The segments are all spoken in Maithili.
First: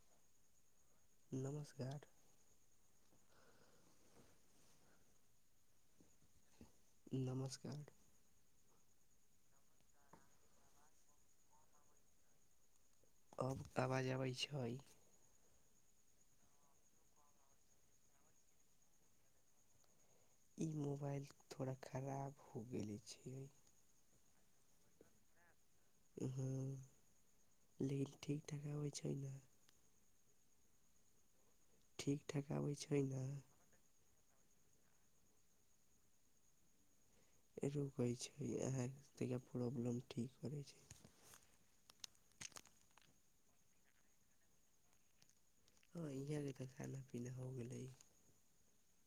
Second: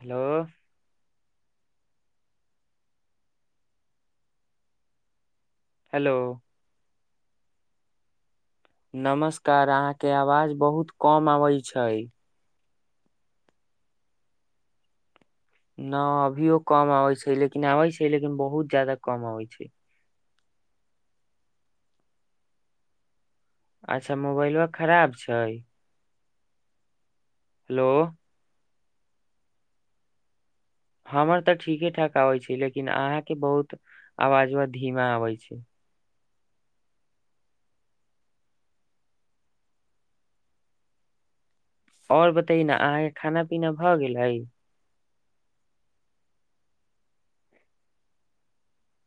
हेलो [unintelligible] हेलो नमस्कार। [unintelligible] नमस्कार अहाँके आवाज बहुत कम अबैत छै। [unintelligible] आब आवाज अबैत छै। न अभियो कम अबै छै लेकिन आबै छै लेकिन बहुत ज्यादा कम अबै छै। [unintelligible] इ मोबाइल थोड़ा खराब हो गेले छै। अच्छा मोबाइलो खराब छै। [unintelligible] हँ। [unintelligible] ल ठीक ठ। चाना। [unintelligible] हमर। [unintelligible] तऽ ठीके ठाक आबै छै लेकिन अहाँके बहुत। [unintelligible] आवाज आ धीमा आबै छै। [unintelligible] रुकै छै अह प्रॉब्लम ठीक करै छै। [unintelligible] आओर बतै न अहाँके खाना -पीना भऽ गेलै। [unintelligible] हँ इह भ तऽ खाना -पीना हो गेलै। [unintelligible]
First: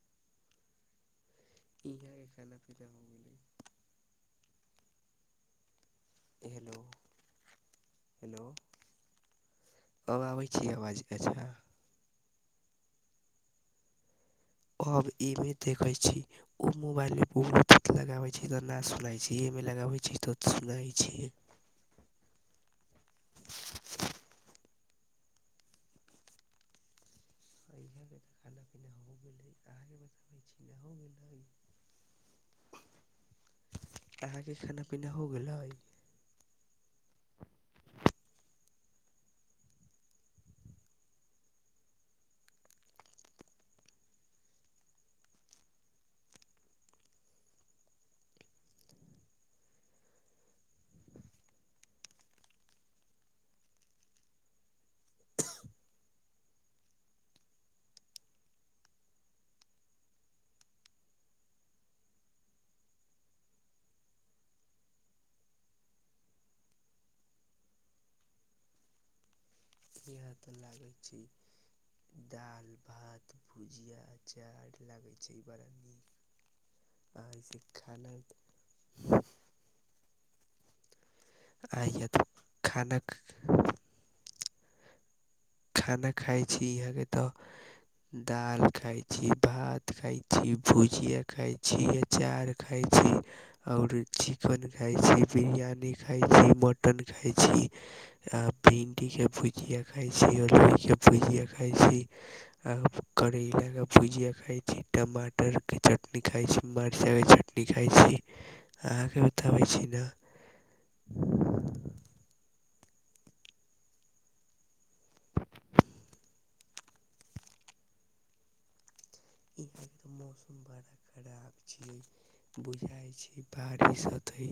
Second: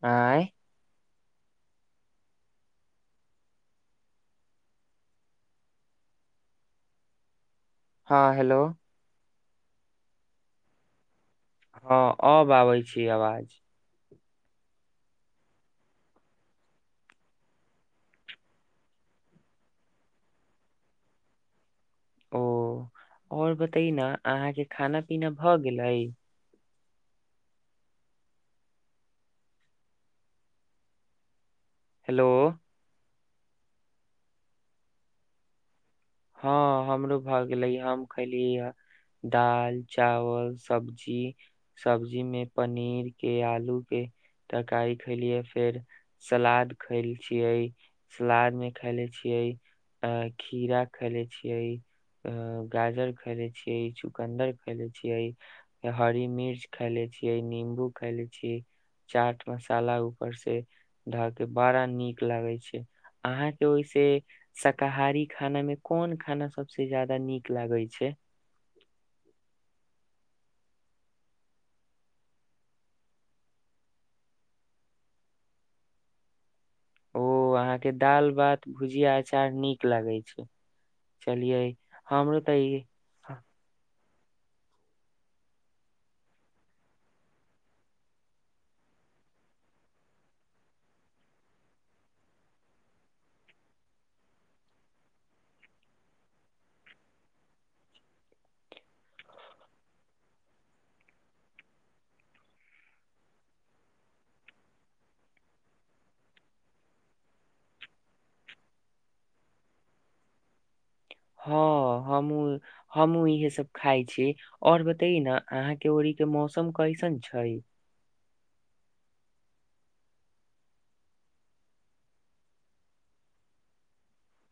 आँ। [unintelligible] इहाँके खाना पीना हो गेलै। [unintelligible] हेलो। [unintelligible] हँ हेलो। [unintelligible] अब आबै छी आवाज अच्छा। हँ अब आबै छी आवाज। [unintelligible] अब ईमे देखैत छी ओ मोबाइलमे ब पीत लगाबैत छी तऽ नहि सुनाैत छी एहिमे लगाबैत छी तऽ सुनाैत छीियै। [unintelligible] ओ आओर बतै न अहाँके खाना पीना भऽ गेलै। [unintelligible] इहाँ के तऽ खाना पीना हो गेलै हो गेलै। हेलो। [unintelligible] अहाँके खाना पीना हो गेले। हँ हमरो भऽ गेलै हम खयलियै दालि चावल सब्जी सब्जीमे पनीर के आलू के तरकारी खैलियै फेर सलाद खैले छियै सलादमे खयले छियै आ खीरा। खायले छियै गाजर खैले छियै चुकन्दर खैले छियै हरी मिर्च खायले छियै निं्बू खायले छीियै चाट मसाला ऊपर से धऽ के बड़ा नीक लागे छै अहाँ के ओहिस शाकाहारी खाना मे। कोन खाना सबसे जादा नीक लागै छै। [unintelligible] इह त लागे छै दाल भात भुजिया चार लागे छै बड़ा नीक। [unintelligible] अहाँ के खाना दाल भात भुजिया अचार नीक लागे छै। चलियए आ हमरो तऽ। खाना [unintelligible] खाना खााय छी यहा के तऽ दाल खााय छी भात खााय छी भुजिया खााय छी अचार खाय छी आऔर चिकन खााय छी बिरियानी खााय छी मटन खााय छी आ भिंडी के भुजिया खाई छी। ल के भुजिया खा छी करलाक के भुजिया खा छी टमाटरके चटनी खा छी मचाइके चटनी खा छी अहाँके बताबै छी ने। [unintelligible] हँ हमू -हमूँ इहे सब खााय छी और बतय न अहाँके ओड़ी के मौसम कैसन छै। यहाँके त मौसम बड़ा खराब छै बुझाइ छै बारिश हते।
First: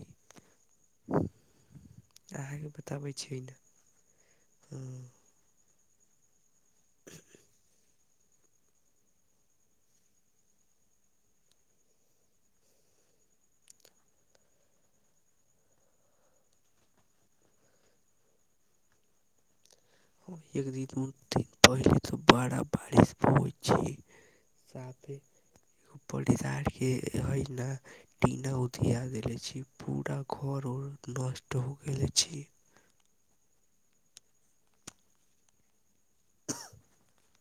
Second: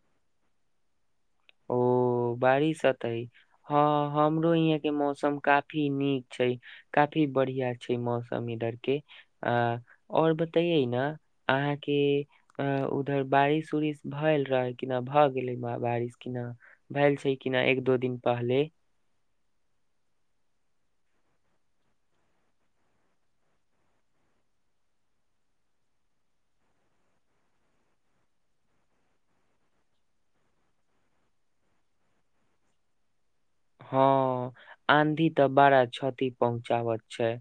[unintelligible] बारिशत हँ हमरो यह के ने मौसम काफी। काफी नीक छै काफी बढ़िआ छै मौसम इधर के आ आओर बतैयै ने अहाँके उधर बारिश उरिश भेलएल रहै किना भऽ गेलै बारिश किना। भइल छै कना एक दो दिन पहले। एक दिन दू दिन पहिले तऽ बड़ा बारिश होइत छै साथेो परिसार के हे न टीना उ दिया देले छी पूरा घरर नष्ट हो गेले छी। हँ आधी तऽ बारा छी पहुँचाबत छै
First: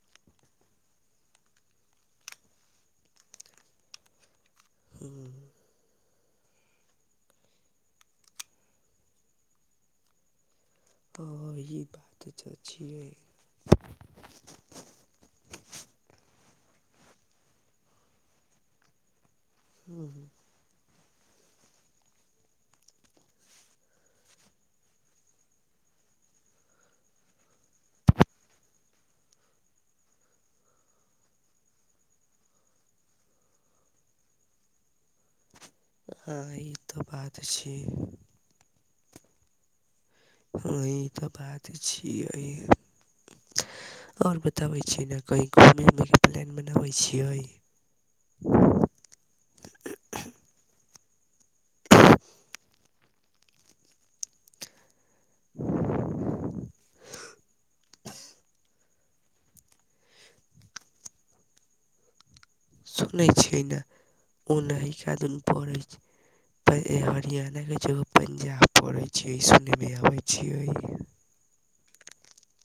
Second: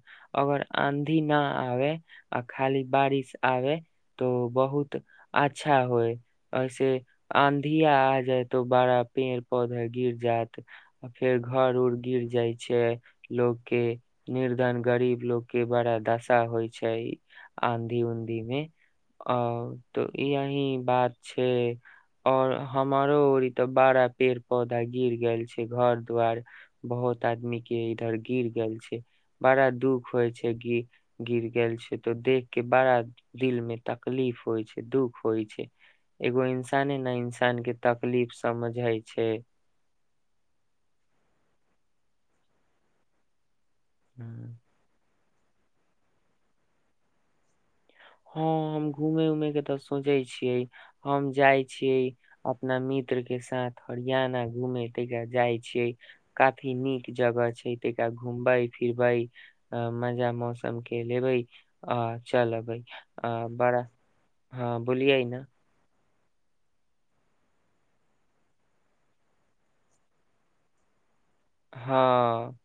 अगर आधी न आ आ खाली बारिश आ त। बहुत हँ अच्छा होइ। ऐसे आन्धिया आ जाय तऽ बड़ा पेड़ पौधा गिर जायत। फेर घर ई उर बात गिर जाय तऽ छै छियै लोकोग के निर्धन गरीब लोग के बड़ा दशा होय छै। छै आँधी- उधी मे। आ तऽ ई अही बात। छै और हमर तऽ बारा पेड़ पौधा गिर गेल छै। घर दु्वार बहुत आदमी के इधर गिर गेल छै बड़ा दुख होय छैि गिर गेल छै तो देख के बड़ा दिल में तकलीफ होइ छै दुख होइ छै। एगो हँ ई इंसाने तऽ ने बात इंसान के छियै तकलीफ समझ हइ छै। छै। [unintelligible] अह तऽ बात छियै। [unintelligible] आओर हम्म। बताबै छी ने। कहीँ घूमै उमैके प्लान बनाबै छियै। [unintelligible] हँ हम घूमे उमे के तऽ सोचै छियै हम जाय छिये अपना मित्र के साथ हरियाणा घूमे तिका जाय छियै काफी नीक जगह छै तका घूमबे- फिरबे अ मजा मौसम के लेबे आ चलबे। सुनै छियै ने ओना क बोलियै दन न पड़ै छै। प हरियाणाके जगह पंजाब पढ़ैत छियै सुनयमे अबैत छियै। हँ। [unintelligible]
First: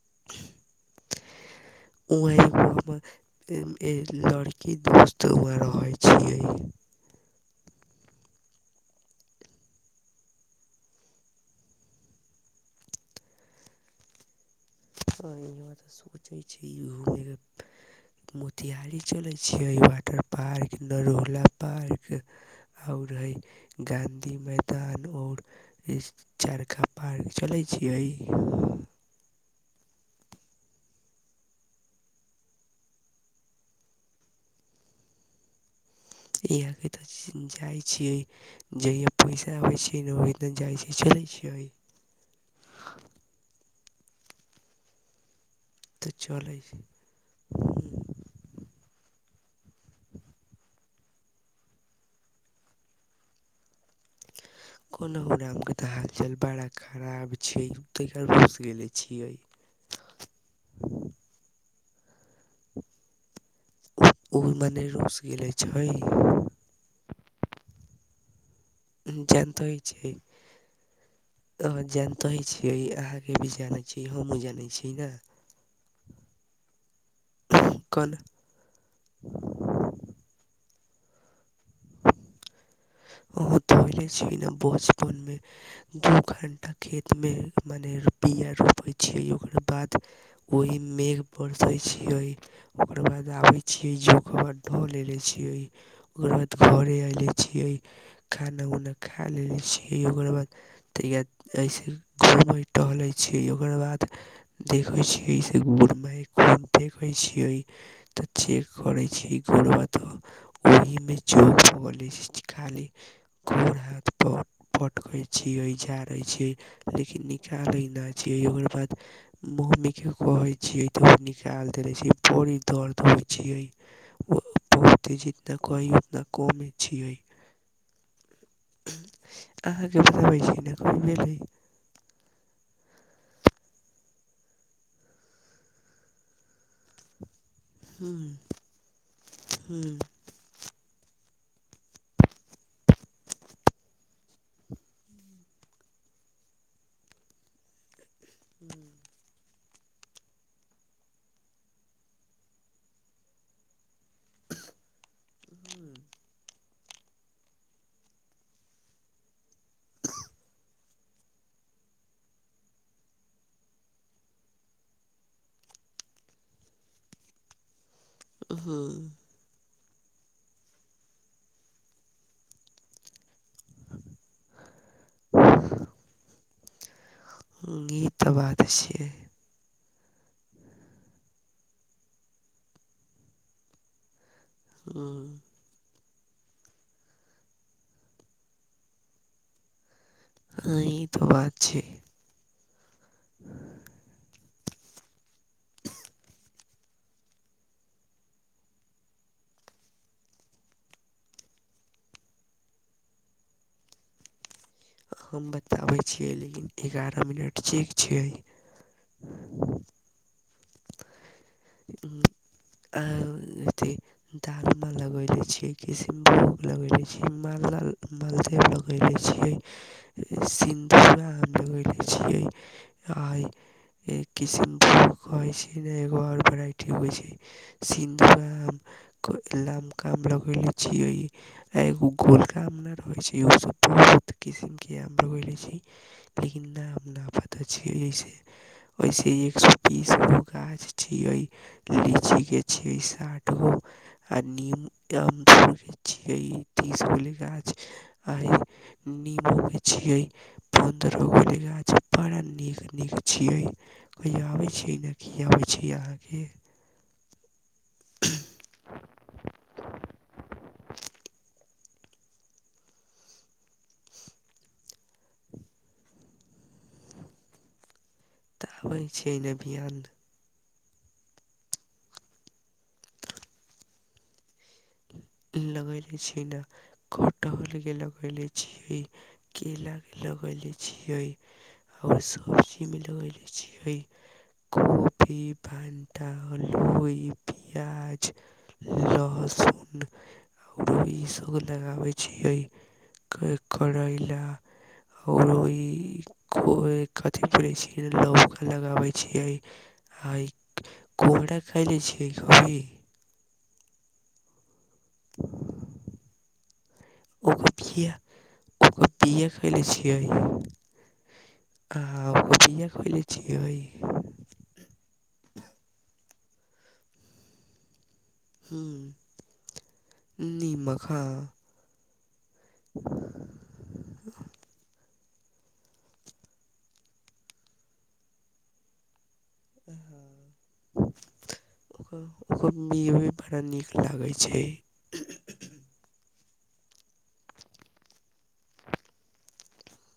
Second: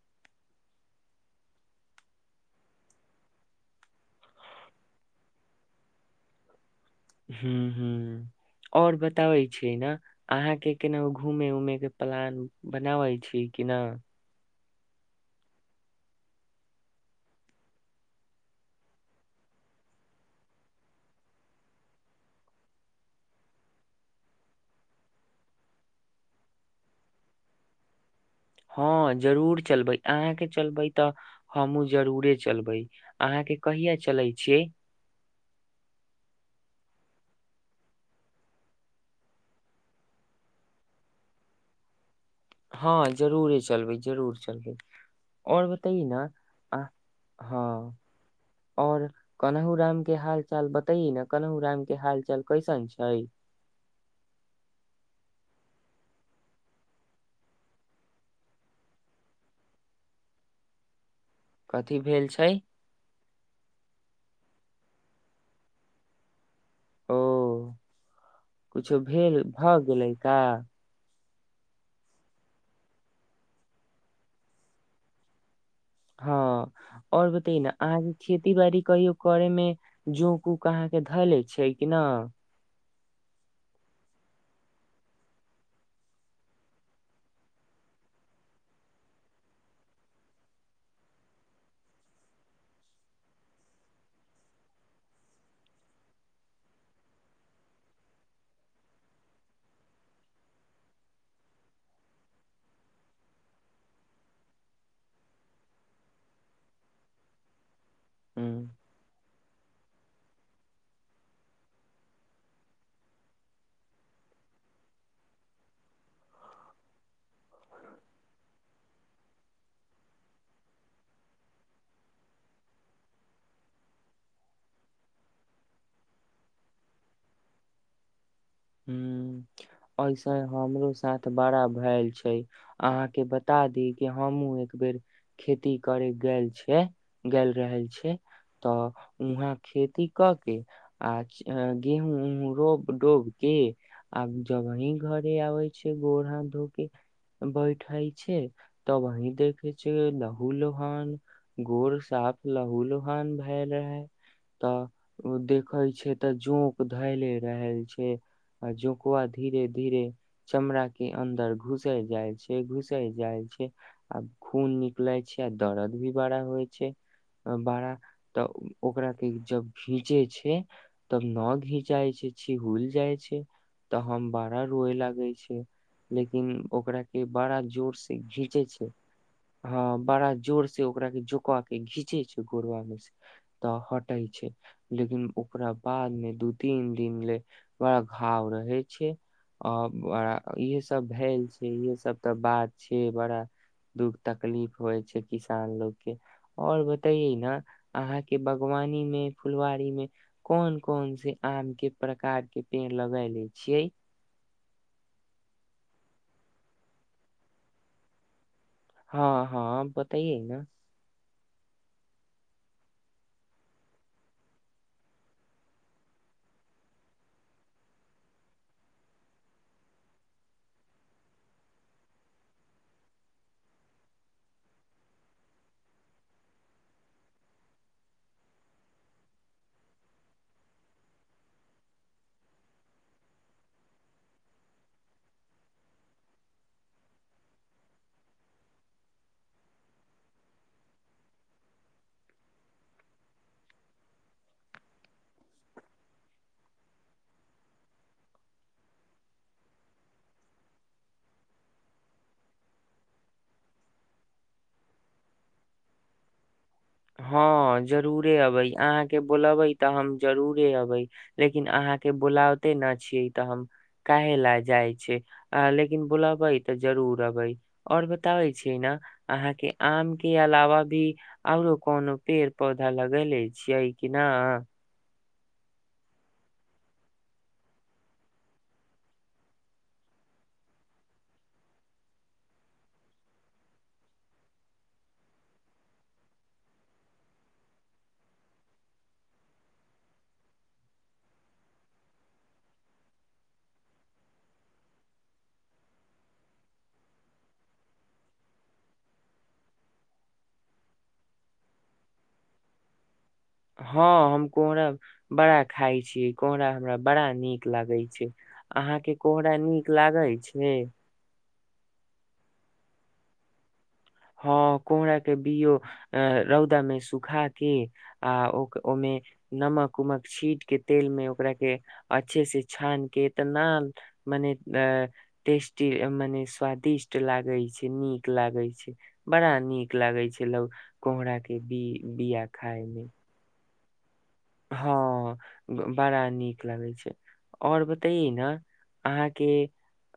[inaudible] वह लड़की दोस्त वहाँ रहै छियै। ह्म ह आओर बताबै छी ने अहाँके केना घूमे- उमे के प्लान बनाबै छी कि न। यह त सोचे छी घू के मोतिहारहारी चले छीे वाटर पार्क नरहला पार्क और ह गाधी मैदान और चारका पार्क चले छी। [unintelligible] हँ जरूर। चलबै अहाँके चलबै तऽ हमहूँ जरूरे चलबै अहाँके कहिय चलै छियै। [unintelligible] इह क तऽ जाइ छियै जहिा पैसा अबै छैियै ने ओहिी दना जाइ छिय चलै छियै। हँ जरूर ह चलबै -जरूर चलबै। आओर बतइए तऽ न चलै अ हँ। [unintelligible] और कनहु राम के हाल चाल बतइ न कनहु राम के हाल चाल कैसन छै। [unintelligible] कोनाहु रामके तऽ हालचल बड़ा खराब छै तर घुस गेले छियै। [unintelligible] कथी भेल छै। [unintelligible] ओमे नहि रुस गेले छै। [unintelligible] किछो भेल भऽ गेलै ता। [unintelligible] आ जानिते ही छियै अहाँके भी जानै छीिय हमहूँ जानै छीिय ने। हँ आओर बते ने कल अहाँके खेती बाड़ी कहियो करे मे जो कु। अहाँ के धै ले छियै कि ना। उहो धोलै छी ने बचपन मे दू घंटा खेत मे मने बिया रोपे छीये, ओकर बाद ओहि मेघ बरसे छीये, ओकर बाद आबे छीये, जोख बा ढ लेले छीये, ओकर बाद घरे ऐले छीयै। खाना-उना खा लेले छियै, ओकर बाद ते ए ऐसे घूमे, टहले छी, ओकर बाद देखे छिये से [unintelligible] देखै छिये तऽ चेक करै छी, ओकर बाद त ओहि मे [unintelligible] धो लै छी। खाली गोर हाथ पर पटकै छियै, झाड़ै छी, लेकिन निकालै नै छियै, ओकर बाद मम्मी के कहै छियै तऽ उ निकाल देले छी, बड़ी दर्द होय छीये, ओ बहुते जितना कही उतना कमे छियै। अहाँके ह्म्म ऐसे बताबै छी ने हमरो कभी साथ भेलै बड़ा भेएल छै। अहाँ के बता दी क हमहुूं एक बेर खेती करे गेल छ ग। रहल छै हूँ तऽ वहाँ हूँ खेती कऽ के। आच गेहूँ रोब -डोब। की आब जबही घरे आबै छीये, गोर हाथ धो के बैठै छै, तब वही देख किछु लहु लोहान गोर साफ लहू लोहान भाएल रहै। तऽ उ देखै छै तऽ जोंक उ धैले रहै छै। आ जोकुआ धीरे-धीरे चमड़ा के अन्दर घुसै जाय छै, घुसै जाय छै आ खून निकलै छै, दर्द भी बाड़ा होय छै अ बाड़ा तऽ हूँ ओकरा के जब घिंचे छै, तब ना घिंचाय छै, छीहूल जाय छै, त हम बड़ा रोय लागै छी, लेकिन ओकरा के बड़ा हूँ जोर ई से तऽ बात घीचे छै। छियै हाँ बड़ा जोर से ओकरा के जोंकवा के घीचे छै गोरबा मे से तऽ हटे छै। हूँ लेकिन ओकरा बाद मे दू-तीन दिन ले बड़ा घाव रहै छै अ बड़ा हँ इहे ई सब तऽ भेल बात छै, इहे सब ते बात छे बड़ा दुःख तकलीफ होय छै किसान लोग के और बताई ना अहाँ के बगवानी मे, फुलवारी मे कोन-कोन से आम के प्रकार के पेड़ लगैले छियै। हम बताबै छियै, लेकिन एगारअ मिनट चेक छियै। हाँ, हाँ बताई ना। उम्म आ अथी दालमा लगैले छियै, किसिनभोग लगैले छी, मालदा मालदेव लगैले छियै, सिन्दूरा आम लगैले छियै आ ए किसनभोग कहै छी ने एगो और वेराटी होय छै, सिंदूरा आम क लमकम लगैले छीये, एगो उ गोलका आम नै रहै छै [unintelligible] बहुत किसिम के आम लगैले छी, लेकिन नाम ना पता छै ऐसे, ऐसे एक सौ तीसगो गाछ छीये, लीची के छीये साठगो आ नीम, [unintelligible] के छीये, तीस गोले गाछ आ ए नीमो के छीये पन्द्रह गोले गाछ, बड़ा नीक-नीक छीये कहियो आबे छै नै की आबै छी अहाँ के। हाँ जरूरे अबे अहाँ के बुलाबे तऽ हम जरूरे अबे, लेकिन अहाँ के बुलाबते ना छीयै तऽ हम काहे लए जाय छै, अहाँ लेकिन बुलबै तऽ जरूर अबे और ब ताबै ते छी ने आबे छीये अहाँ ने के बियान आम के अलावा पी आरो कोनो पेड़-पौधा लगैले छियै कि ना। लगैले छीये ने कटहल के लगैले छियै, केला के लगैले छियै और सब्जी मे लगैले छियै कोबी, भणटा, लोई, प्याज, लहसुन। और ई सब लगाबै छियै क करैला ओरो ई कोए कथी फरै छीये, लौकी लगाबै छियै आ ई कोहरा खाएलै छियै कभी। हाँ हम कोहरा बड़ा खाय छी कोहरा। हमरा बड़ा नीक ओकर लागे बिया छै, अहाँ ओकर के बिया कोहरा नीक लागे छै। अहाँ ओकर बिया खएलै छीये। हाँ कोहरा के बियो अ रौदा मे सुखा के आ ओ ओय हम्म मे नमक-उमक छीट के, निमक तेल हा मे ओकरा के अच्छे से छान के इतना मने अ टेस्टी मने स्वादिष्ट लागे छै, नीक लागे छै। बड़ा नीक लागै छै, लौ कोहरा के बी बिया खाय मे। लागै हाँ बड़ा नीक लागै छै और बताई ने अहाँ के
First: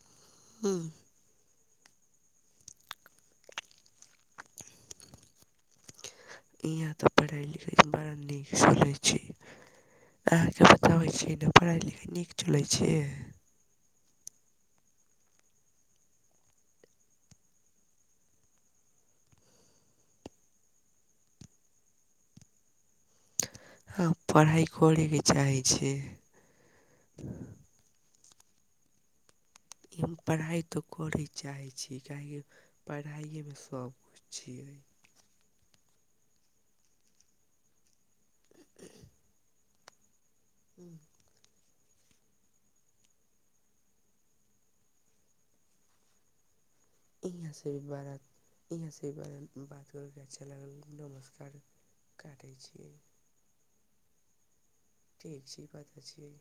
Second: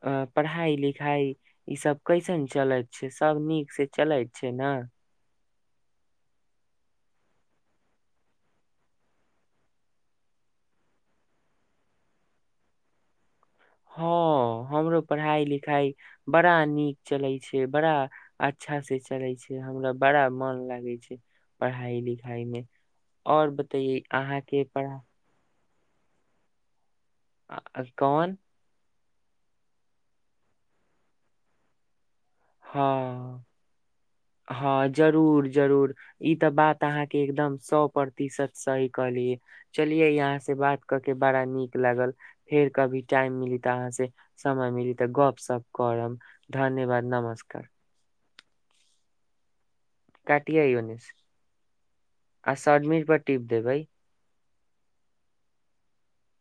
पढ़ाई, हम्म लिखाई ई सब कैसन चलैत छै, सब नीक से चलैत छै ना। इहाँ ते पढ़ाई लिखाई बड़ा नीक चलै छै, अहाँ के बताबै छीये ने पढ़ाई-लिखाई नीक चलै छै। हाँ हमरो पढ़ाई-लिखाई बड़ा नीक चलै छै, बड़ा अच्छा से चलै छै, हमरा बड़ा मन लागै छै पढ़ाई-लिखाई मे। हाँ पढ़ाई करे के चाही। छै। आ अ कौन? हम पढ़ाई त करे चाहै छी। कियाकि पढ़ाईये मे सब कुछ हाँ जरू र जरूर ई तऽ बात अहाँ के एगदम सौ प्रतिशत सही कहलिये चलिये इहां से बात कऽ के बड़ा नीक लागल, फेर कभी टाइम मिलता अहाँ से समय मिली तऽ गप सप करब। धन्यवाद, नमस्कार। इहां से बड़ा दिन बात अच्छा काटियै लगल, ओने से नमस्कार काटै आ छी। सबमिट पर टिप देबै ठीक छी, पता छीये।